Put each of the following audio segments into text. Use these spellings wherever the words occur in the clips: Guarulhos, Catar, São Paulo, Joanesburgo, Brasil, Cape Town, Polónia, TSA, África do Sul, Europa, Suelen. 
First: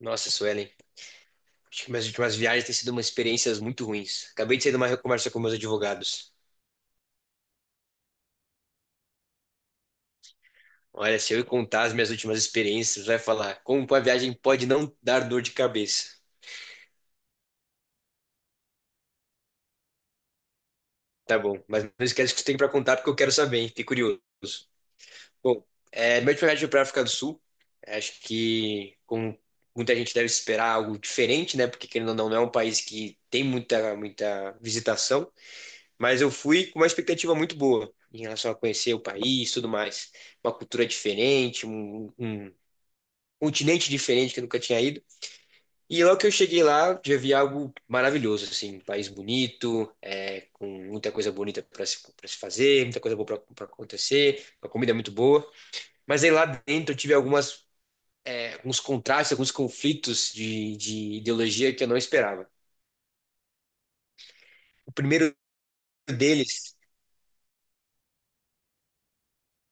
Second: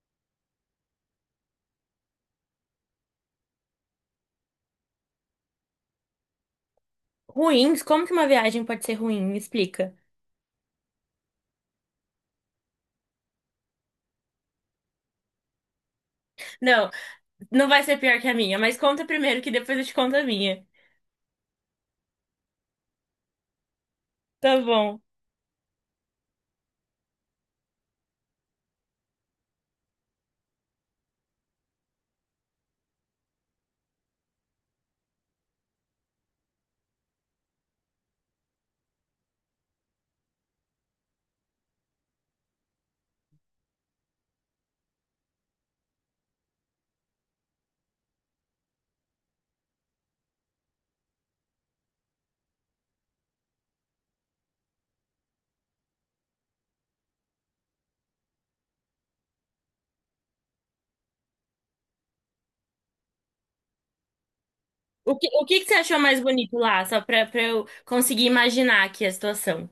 Nossa, Suelen, acho que minhas últimas viagens têm sido umas experiências muito ruins. Acabei de sair de uma conversa com meus advogados. Ruins? Como que uma viagem pode ser ruim? Me explica. Olha, se eu contar as minhas últimas experiências, vai falar como a viagem pode não dar dor de cabeça. Não, não vai ser pior que a minha, mas conta primeiro que depois eu te conto a minha. Tá bom, mas não esquece que você tem para contar porque eu quero saber, hein? Fiquei curioso. Tá bom. Bom, minha última viagem foi para a África do Sul. Acho que como muita gente deve esperar algo diferente, né? Porque querendo ou não, não é um país que tem muita visitação. Mas eu fui com uma expectativa muito boa em relação a conhecer o país, tudo mais. Uma cultura diferente, um continente diferente que eu nunca tinha ido. E logo que eu cheguei lá, já vi algo maravilhoso, assim, um país bonito, com muita coisa bonita para se, pra se fazer, muita coisa boa para acontecer, uma comida muito boa. Mas aí lá dentro eu tive alguns contrastes, alguns conflitos de ideologia que eu não esperava. O O que, primeiro o que que você achou mais bonito deles. lá? Só pra eu conseguir imaginar aqui a situação.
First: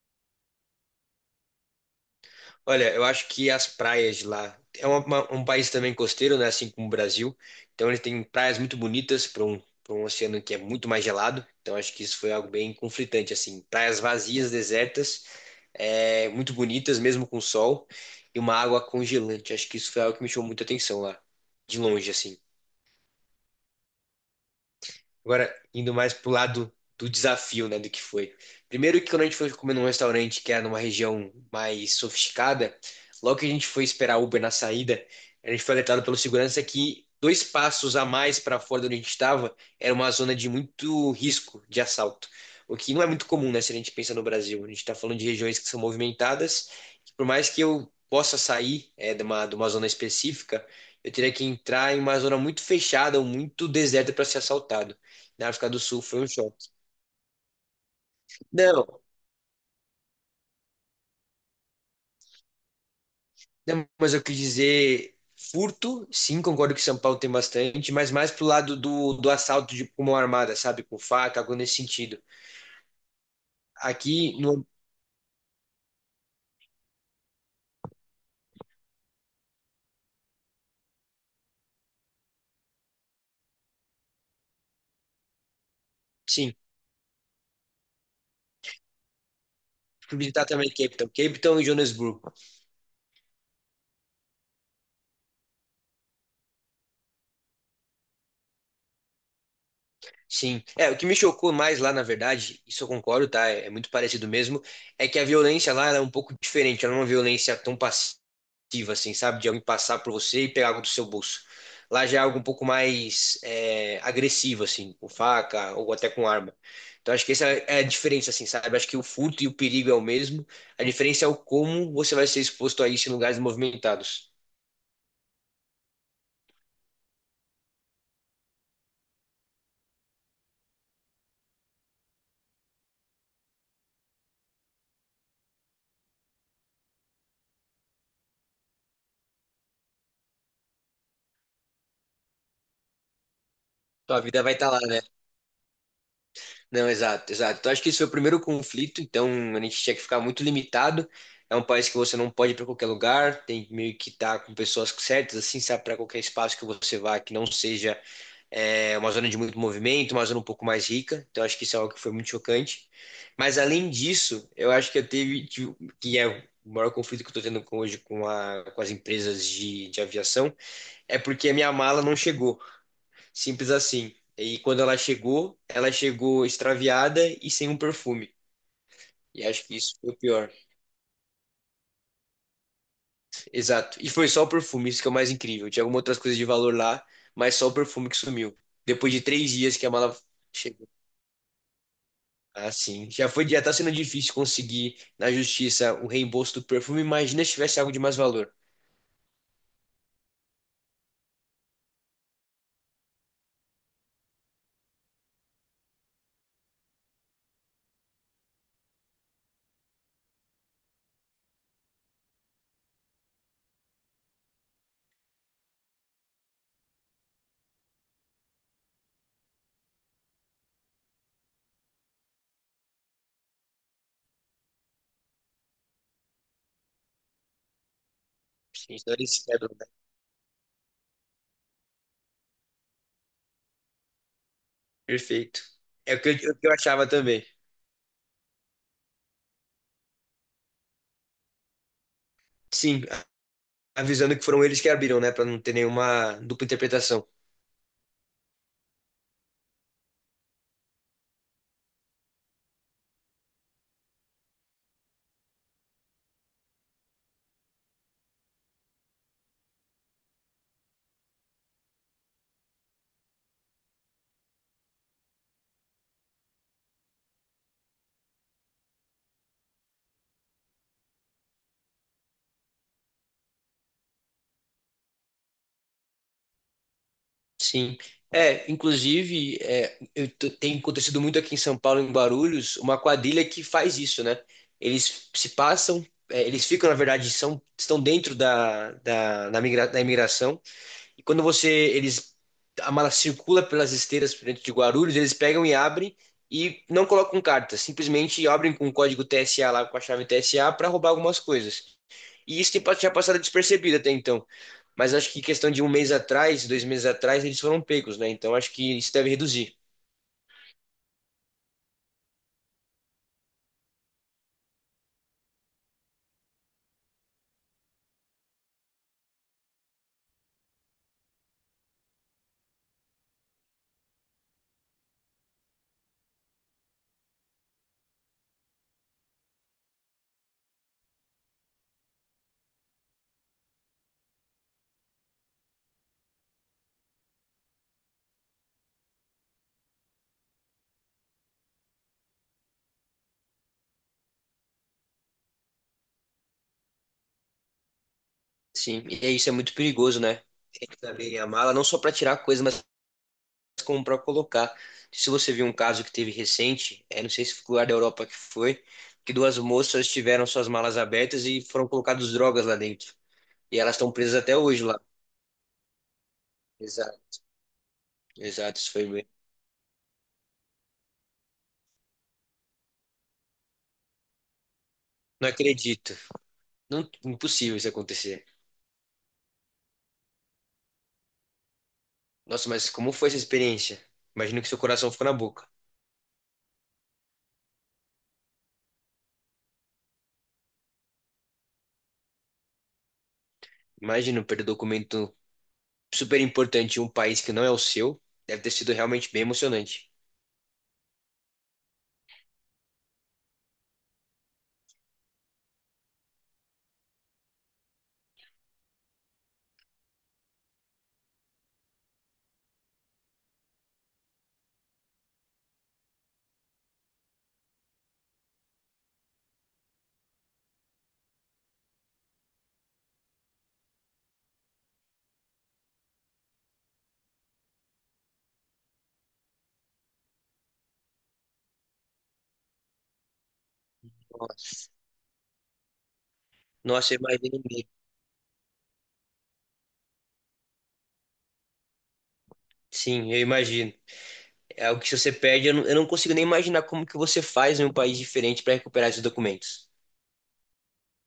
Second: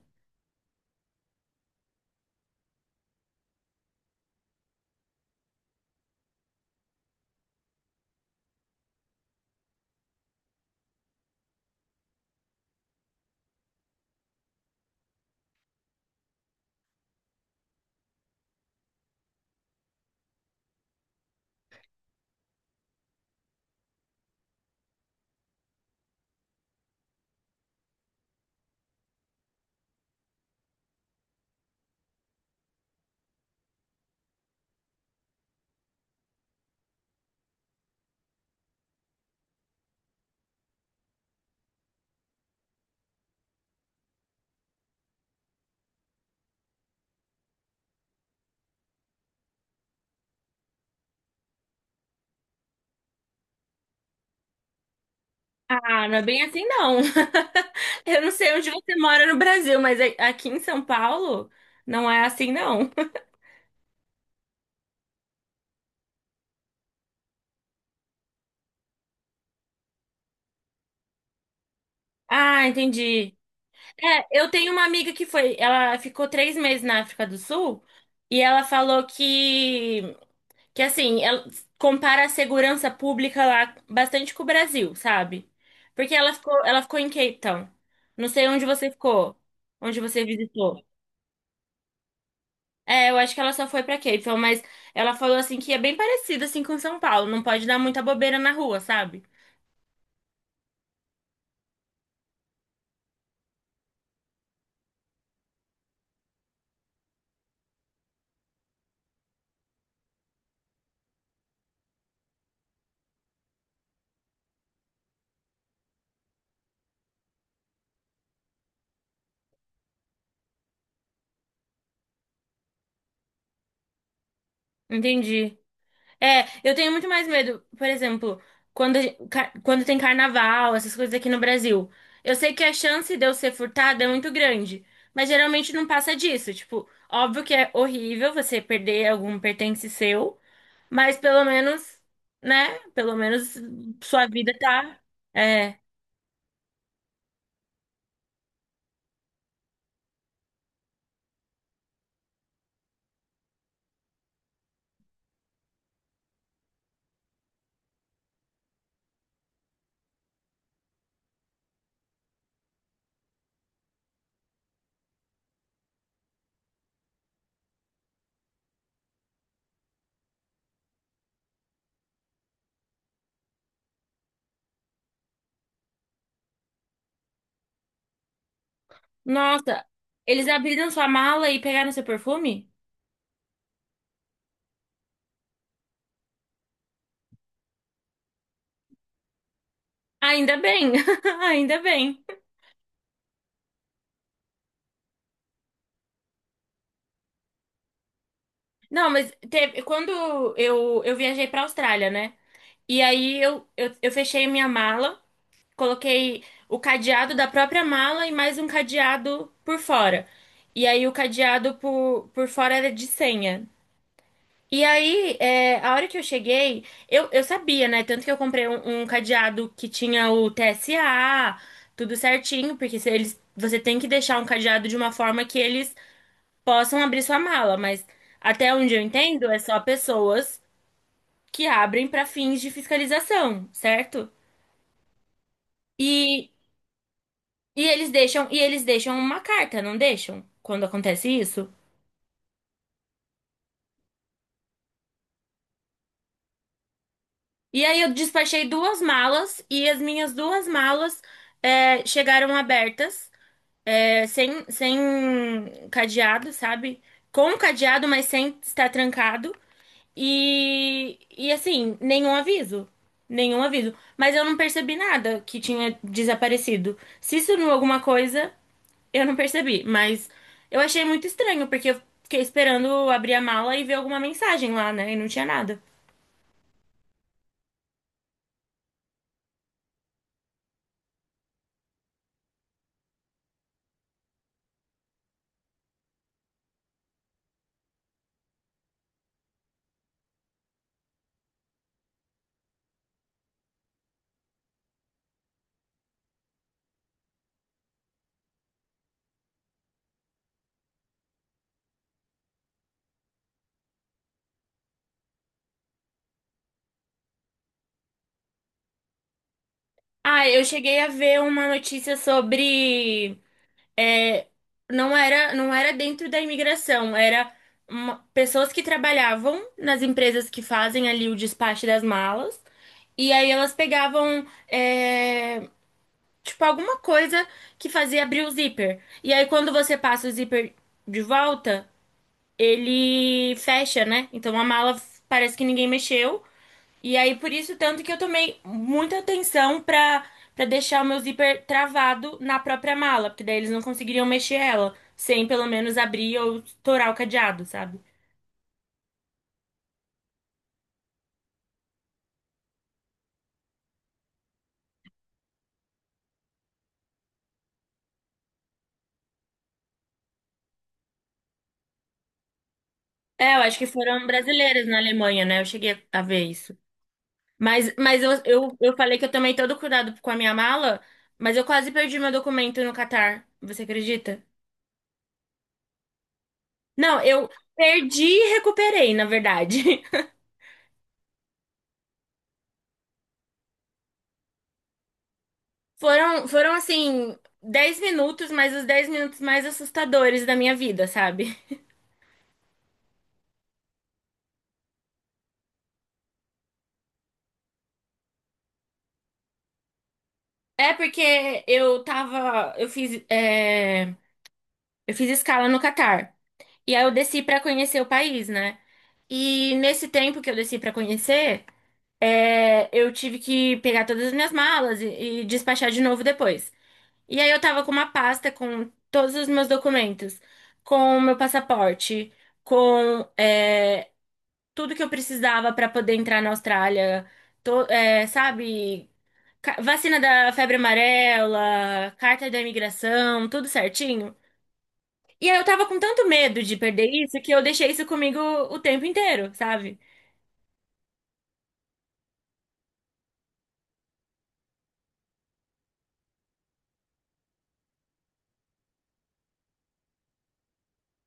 Olha, eu acho que as praias de lá é um país também costeiro, né? Assim como o Brasil. Então ele tem praias muito bonitas para para um oceano que é muito mais gelado. Então acho que isso foi algo bem conflitante, assim. Praias vazias, desertas, muito bonitas, mesmo com sol, e uma água congelante. Acho que isso foi algo que me chamou muita atenção lá, de longe, assim. Agora, indo mais pro lado do desafio, né, do que foi. Primeiro que quando a gente foi comer num restaurante que era numa região mais sofisticada, logo que a gente foi esperar Uber na saída, a gente foi alertado pelo segurança que dois passos a mais para fora de onde a gente estava era uma zona de muito risco de assalto. O que não é muito comum, né, se a gente pensa no Brasil. A gente está falando de regiões que são movimentadas, que por mais que eu possa sair, de de uma zona específica, eu teria que entrar em uma zona muito fechada ou muito deserta para ser assaltado. Na África do Sul Ah, não foi é um bem assim, choque. não. Eu não sei onde Não, você mora no Brasil, mas aqui em São Paulo não é assim, não. não, mas eu quis dizer furto, sim, concordo que São Paulo tem bastante, mas mais pro lado do assalto de com mão armada, sabe? Com faca, algo nesse sentido. Ah, entendi. É, Aqui, eu no, tenho uma amiga que foi, ela ficou 3 meses na África do Sul e ela falou que assim, ela compara a segurança pública lá bastante com o Brasil, sabe? Porque ela ficou, sim, ela ficou em Cape Town. Não sei onde você ficou, onde fui você visitar também visitou. Cape Town. Cape Town e Joanesburgo. É, eu acho que ela só foi pra Cape Town, mas ela falou assim que é bem parecido assim com São Paulo, não pode dar muita bobeira na rua, sabe? Sim. É, o que me chocou mais lá, na verdade, isso eu concordo, tá? É muito parecido mesmo, é que a violência lá ela é um pouco diferente, ela não é uma violência tão passiva, assim, sabe? De alguém passar por você e pegar algo do seu bolso. Lá já é algo um pouco mais agressivo, assim, com faca ou até com arma. Então acho que essa é a diferença, assim, sabe? Acho que o furto e o perigo é o mesmo. A diferença é o como você vai ser exposto a isso em lugares movimentados. Entendi. É, eu tenho muito mais medo, por exemplo, quando, quando tem carnaval, essas coisas aqui no Brasil. Eu sei que a chance de eu ser furtada é muito grande, mas geralmente não passa disso. Tipo, óbvio que é horrível você perder algum pertence seu, mas pelo menos, né? Pelo menos Tua sua vida vai vida estar lá, tá. né? É. Não, exato, exato. Então, acho que esse foi o primeiro conflito, então a gente tinha que ficar muito limitado. É um país que você não pode ir para qualquer lugar, tem meio que estar com pessoas certas, assim, sabe, para qualquer espaço que você vá, que não seja uma zona de muito movimento, uma zona um pouco mais rica. Então, acho que isso é algo que foi muito chocante. Mas, além disso, eu acho que que é o maior conflito que eu estou hoje com as empresas de aviação, é porque a minha mala não chegou. Simples assim. E quando ela chegou extraviada e sem um perfume. E acho que Nossa, isso foi o eles pior. abriram sua mala e pegaram seu perfume? Exato. E foi só o perfume, isso que é o mais incrível. Tinha algumas outras coisas de valor lá, mas só o perfume que sumiu. Depois de três dias que a mala Ainda chegou. bem, ainda bem. Ah, sim. Já foi, já tá sendo difícil conseguir na justiça o reembolso do perfume. Imagina se tivesse algo de mais valor. Não, mas teve, quando eu viajei pra Austrália, né? E aí eu fechei minha mala, coloquei o cadeado da própria mala e mais um cadeado por fora. E aí o cadeado por fora era de senha. E aí, a hora que eu cheguei, eu sabia, né? Tanto que eu comprei um cadeado que tinha o TSA, tudo certinho, porque se eles, você tem que deixar um cadeado de uma forma que eles possam abrir sua mala, mas até onde Sim, eu então eles entendo, é quebram, só né? pessoas que abrem para fins de fiscalização, certo? Perfeito. É o que E, o que eu achava também. e eles deixam uma carta, não deixam? Quando acontece isso? Sim, avisando que foram eles que abriram, né? Pra não ter nenhuma dupla interpretação. E aí eu despachei duas malas e as minhas duas malas chegaram abertas, sem cadeado, sabe? Com cadeado, mas sem estar trancado. E assim, nenhum aviso. Nenhum aviso. Mas eu não percebi nada que tinha desaparecido. Se sumiu alguma coisa, eu não percebi. Mas eu achei muito estranho, porque eu fiquei esperando abrir a mala e ver alguma mensagem lá, né? E não tinha nada. Sim. É, inclusive, tem acontecido muito aqui em São Paulo, em Guarulhos, uma quadrilha que faz isso, né? Eles se passam, eles ficam, na verdade, são, estão dentro da imigração, e quando a mala circula pelas esteiras dentro de Guarulhos, eles pegam e abrem, e não colocam carta, simplesmente abrem com o código TSA lá, com a chave TSA, para roubar algumas coisas. E isso tinha passado despercebido até então, mas acho que questão de um mês atrás, dois meses atrás, eles foram pegos, né? Então acho que isso deve reduzir. Ah, eu cheguei a ver uma notícia sobre, é, não era dentro da imigração, era pessoas que trabalhavam nas empresas que fazem ali o despacho das malas, e aí elas pegavam, tipo, alguma coisa que fazia abrir o zíper. E aí quando você passa o zíper de volta, ele fecha, né? Então a mala parece que ninguém mexeu. E aí por isso tanto que eu tomei muita atenção pra para deixar o meu zíper travado na própria mala, porque daí eles não conseguiriam mexer ela sem pelo menos abrir ou estourar o cadeado, sabe? Sim, e é isso é muito perigoso, né? Tem que saber a mala, não só para tirar coisa, mas como para colocar. Se você viu um caso que teve recente, não sei se foi o lugar da Europa que foi, que duas moças tiveram suas malas abertas e foram colocadas drogas lá dentro. É, eu acho E que elas estão foram presas até hoje brasileiras na lá. Alemanha, né? Eu cheguei a ver isso. Exato, Mas eu, eu, exato, isso eu foi falei que mesmo. eu tomei todo cuidado com a minha mala, mas eu quase perdi meu documento no Catar. Você acredita? Não acredito. Não, Não, eu impossível isso perdi acontecer. e recuperei, na verdade. Nossa, mas como foi essa experiência? Imagino que seu coração ficou na boca. Foram assim, 10 minutos, mas os 10 minutos mais assustadores da minha vida, sabe? Imagina perder documento super importante em um país que não é o seu, deve ter sido realmente bem emocionante. É porque eu tava. Eu fiz escala no Catar. E aí eu desci pra conhecer o país, né? E nesse tempo que eu desci pra conhecer, eu tive que pegar todas as minhas malas e despachar de novo depois. E aí eu tava com uma pasta com todos os meus documentos, com o meu passaporte, com é, tudo que eu precisava para poder entrar na Austrália. Sabe? Vacina da febre amarela, carta da imigração, tudo certinho. Nossa. E aí eu tava com tanto medo de perder Nossa, eu isso que imagino eu mesmo. deixei isso comigo o tempo inteiro, sabe? Sim, eu imagino. É algo que se você perde, eu não consigo nem imaginar como que você faz em um país diferente para recuperar esses documentos.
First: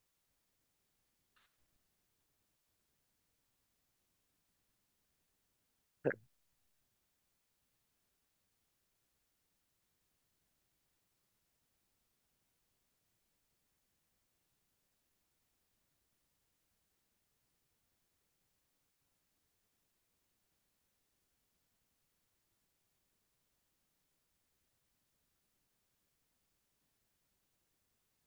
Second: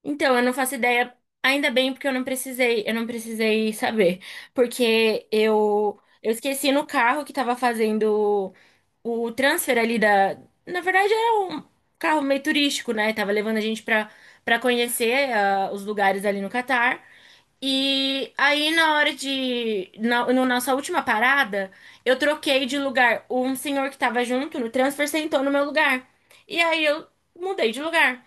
Então, eu não faço ideia, ainda bem porque eu não precisei saber, porque eu esqueci no carro que estava fazendo o transfer ali na verdade era um carro meio turístico, né? Tava levando a gente para conhecer os lugares ali no Catar. E aí, na hora de. Na nossa última parada, eu troquei de lugar. Um senhor que tava junto no transfer sentou no meu lugar. E aí eu mudei de lugar.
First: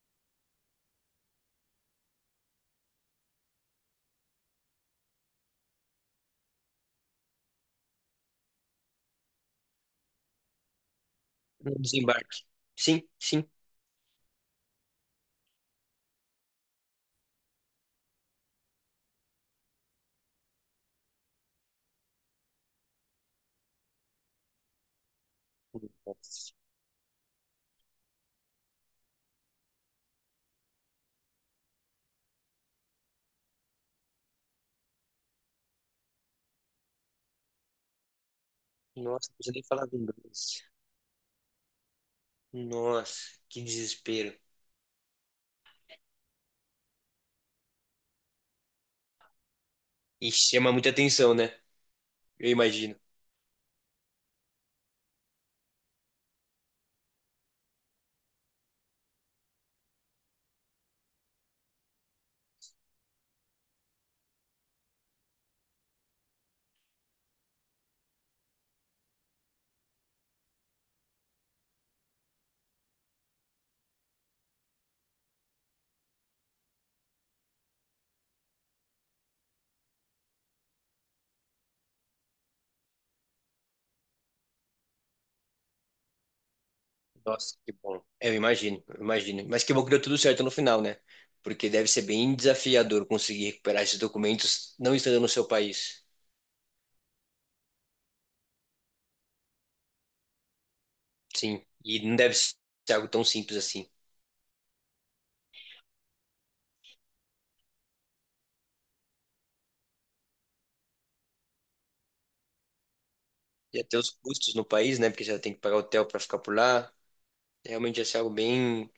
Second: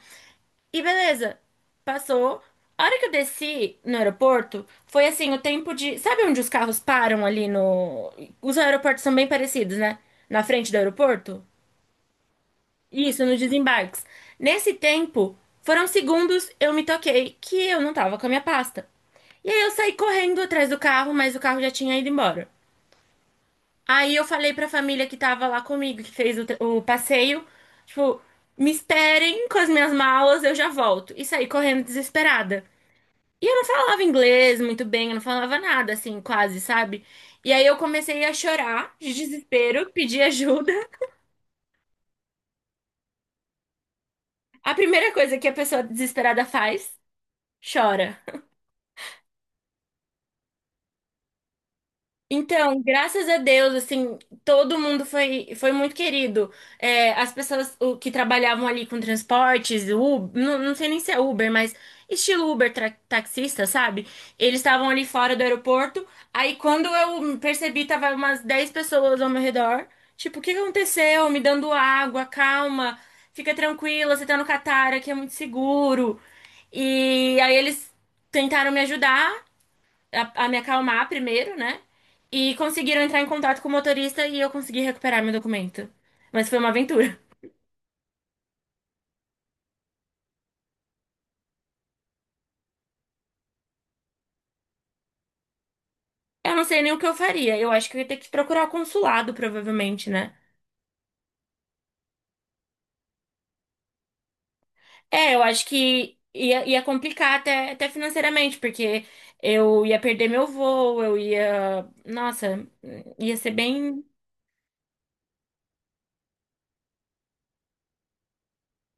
E beleza, passou. A hora que eu desci no aeroporto, foi assim, o tempo de. Sabe onde os carros param ali no. Os aeroportos são bem parecidos, né? Na frente do aeroporto? No desembarque. Sim, Isso, nos sim. desembarques. Nesse tempo, foram segundos, eu me toquei que eu não tava com a minha pasta. E aí eu saí correndo atrás do carro, mas o carro já tinha ido embora. Aí eu falei pra família que tava lá comigo, que fez o, Nossa. tra- o passeio, tipo, me esperem com as minhas malas, eu já volto. E saí correndo desesperada. E eu não falava inglês muito bem, eu não falava nada, assim, quase, sabe? E aí eu comecei a chorar de Nossa, não precisa nem falar desespero, do pedir inglês. ajuda. Nossa, que desespero. A primeira coisa que a pessoa desesperada faz, chora. E chama muita atenção, né? Eu Então, imagino. graças a Deus, assim, todo mundo foi, foi muito querido. É, as pessoas que trabalhavam ali com transportes, Uber, não sei nem se é Uber, mas estilo Uber taxista, sabe? Eles estavam ali fora do aeroporto. Aí, quando eu percebi, tava umas 10 pessoas ao meu redor. Tipo, o que que aconteceu? Me dando água, calma, fica tranquila, você tá no Catar, aqui é muito seguro. E aí, eles tentaram me ajudar a me acalmar primeiro, né? E conseguiram entrar em contato com o motorista e eu consegui recuperar meu documento. Mas foi uma aventura. Nossa, que bom. É, eu imagino, eu imagino. Mas que bom que deu tudo certo no final, né? Porque deve ser bem desafiador conseguir recuperar esses documentos não estando no seu país. Eu não sei nem o que eu faria. Eu acho que eu ia ter que procurar o consulado, provavelmente, né? Sim, e não deve ser algo tão simples assim. É, eu acho que ia complicar até financeiramente, porque eu ia perder meu voo, eu ia. Nossa, ia ser E até bem. os custos no país, né? Porque você tem que pagar hotel para ficar por lá. Realmente ia ser algo bem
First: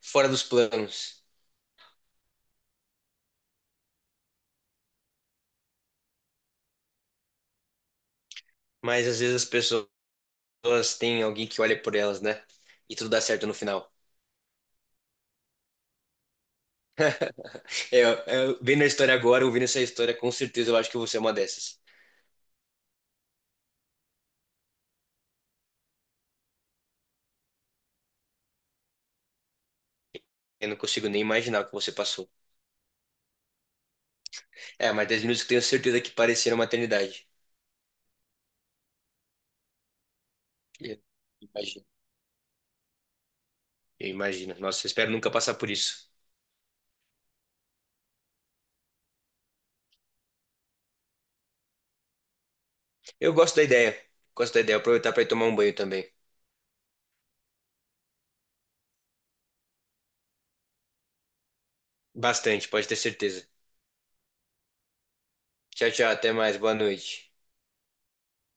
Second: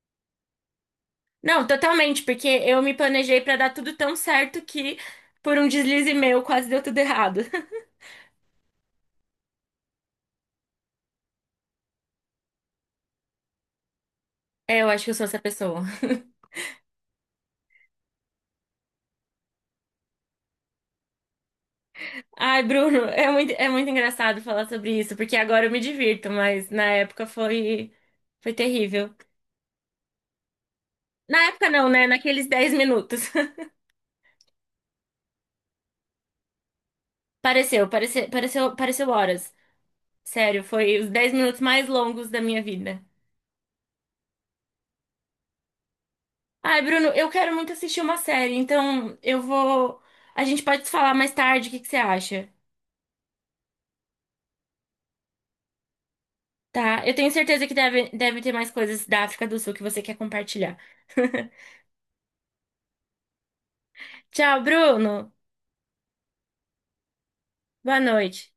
fora dos planos. Não, totalmente, porque eu me planejei pra dar tudo tão certo que por um deslize meu quase deu tudo errado. Mas às vezes as pessoas têm alguém que olha por elas, né? E tudo dá certo no final. É, eu acho que eu sou essa pessoa. É, é, vendo a história agora, ouvindo essa história, com certeza eu acho que você é uma dessas. Ai, Bruno, é muito engraçado falar sobre isso, porque agora eu me divirto, mas na época foi, foi terrível. Eu não consigo nem Na imaginar o época que não, você né? passou. Naqueles 10 minutos. É, mas 10 minutos que tenho certeza que pareceram uma eternidade. Pareceu, pareceu, pareceu, pareceu horas. Sério, foi Eu os 10 minutos imagino. mais longos da minha vida. Eu imagino. Nossa, eu espero nunca passar por isso. Ai, Bruno, eu quero muito assistir uma série, então eu vou. A gente pode se falar mais tarde, o que que você acha? Eu gosto da ideia. Gosto da ideia. Aproveitar para ir tomar um banho também. Tá? Eu tenho certeza que deve ter mais coisas da África do Sul que você quer compartilhar. Bastante, pode ter certeza. Tchau, Bruno. Tchau, tchau. Até mais. Boa noite. Boa noite.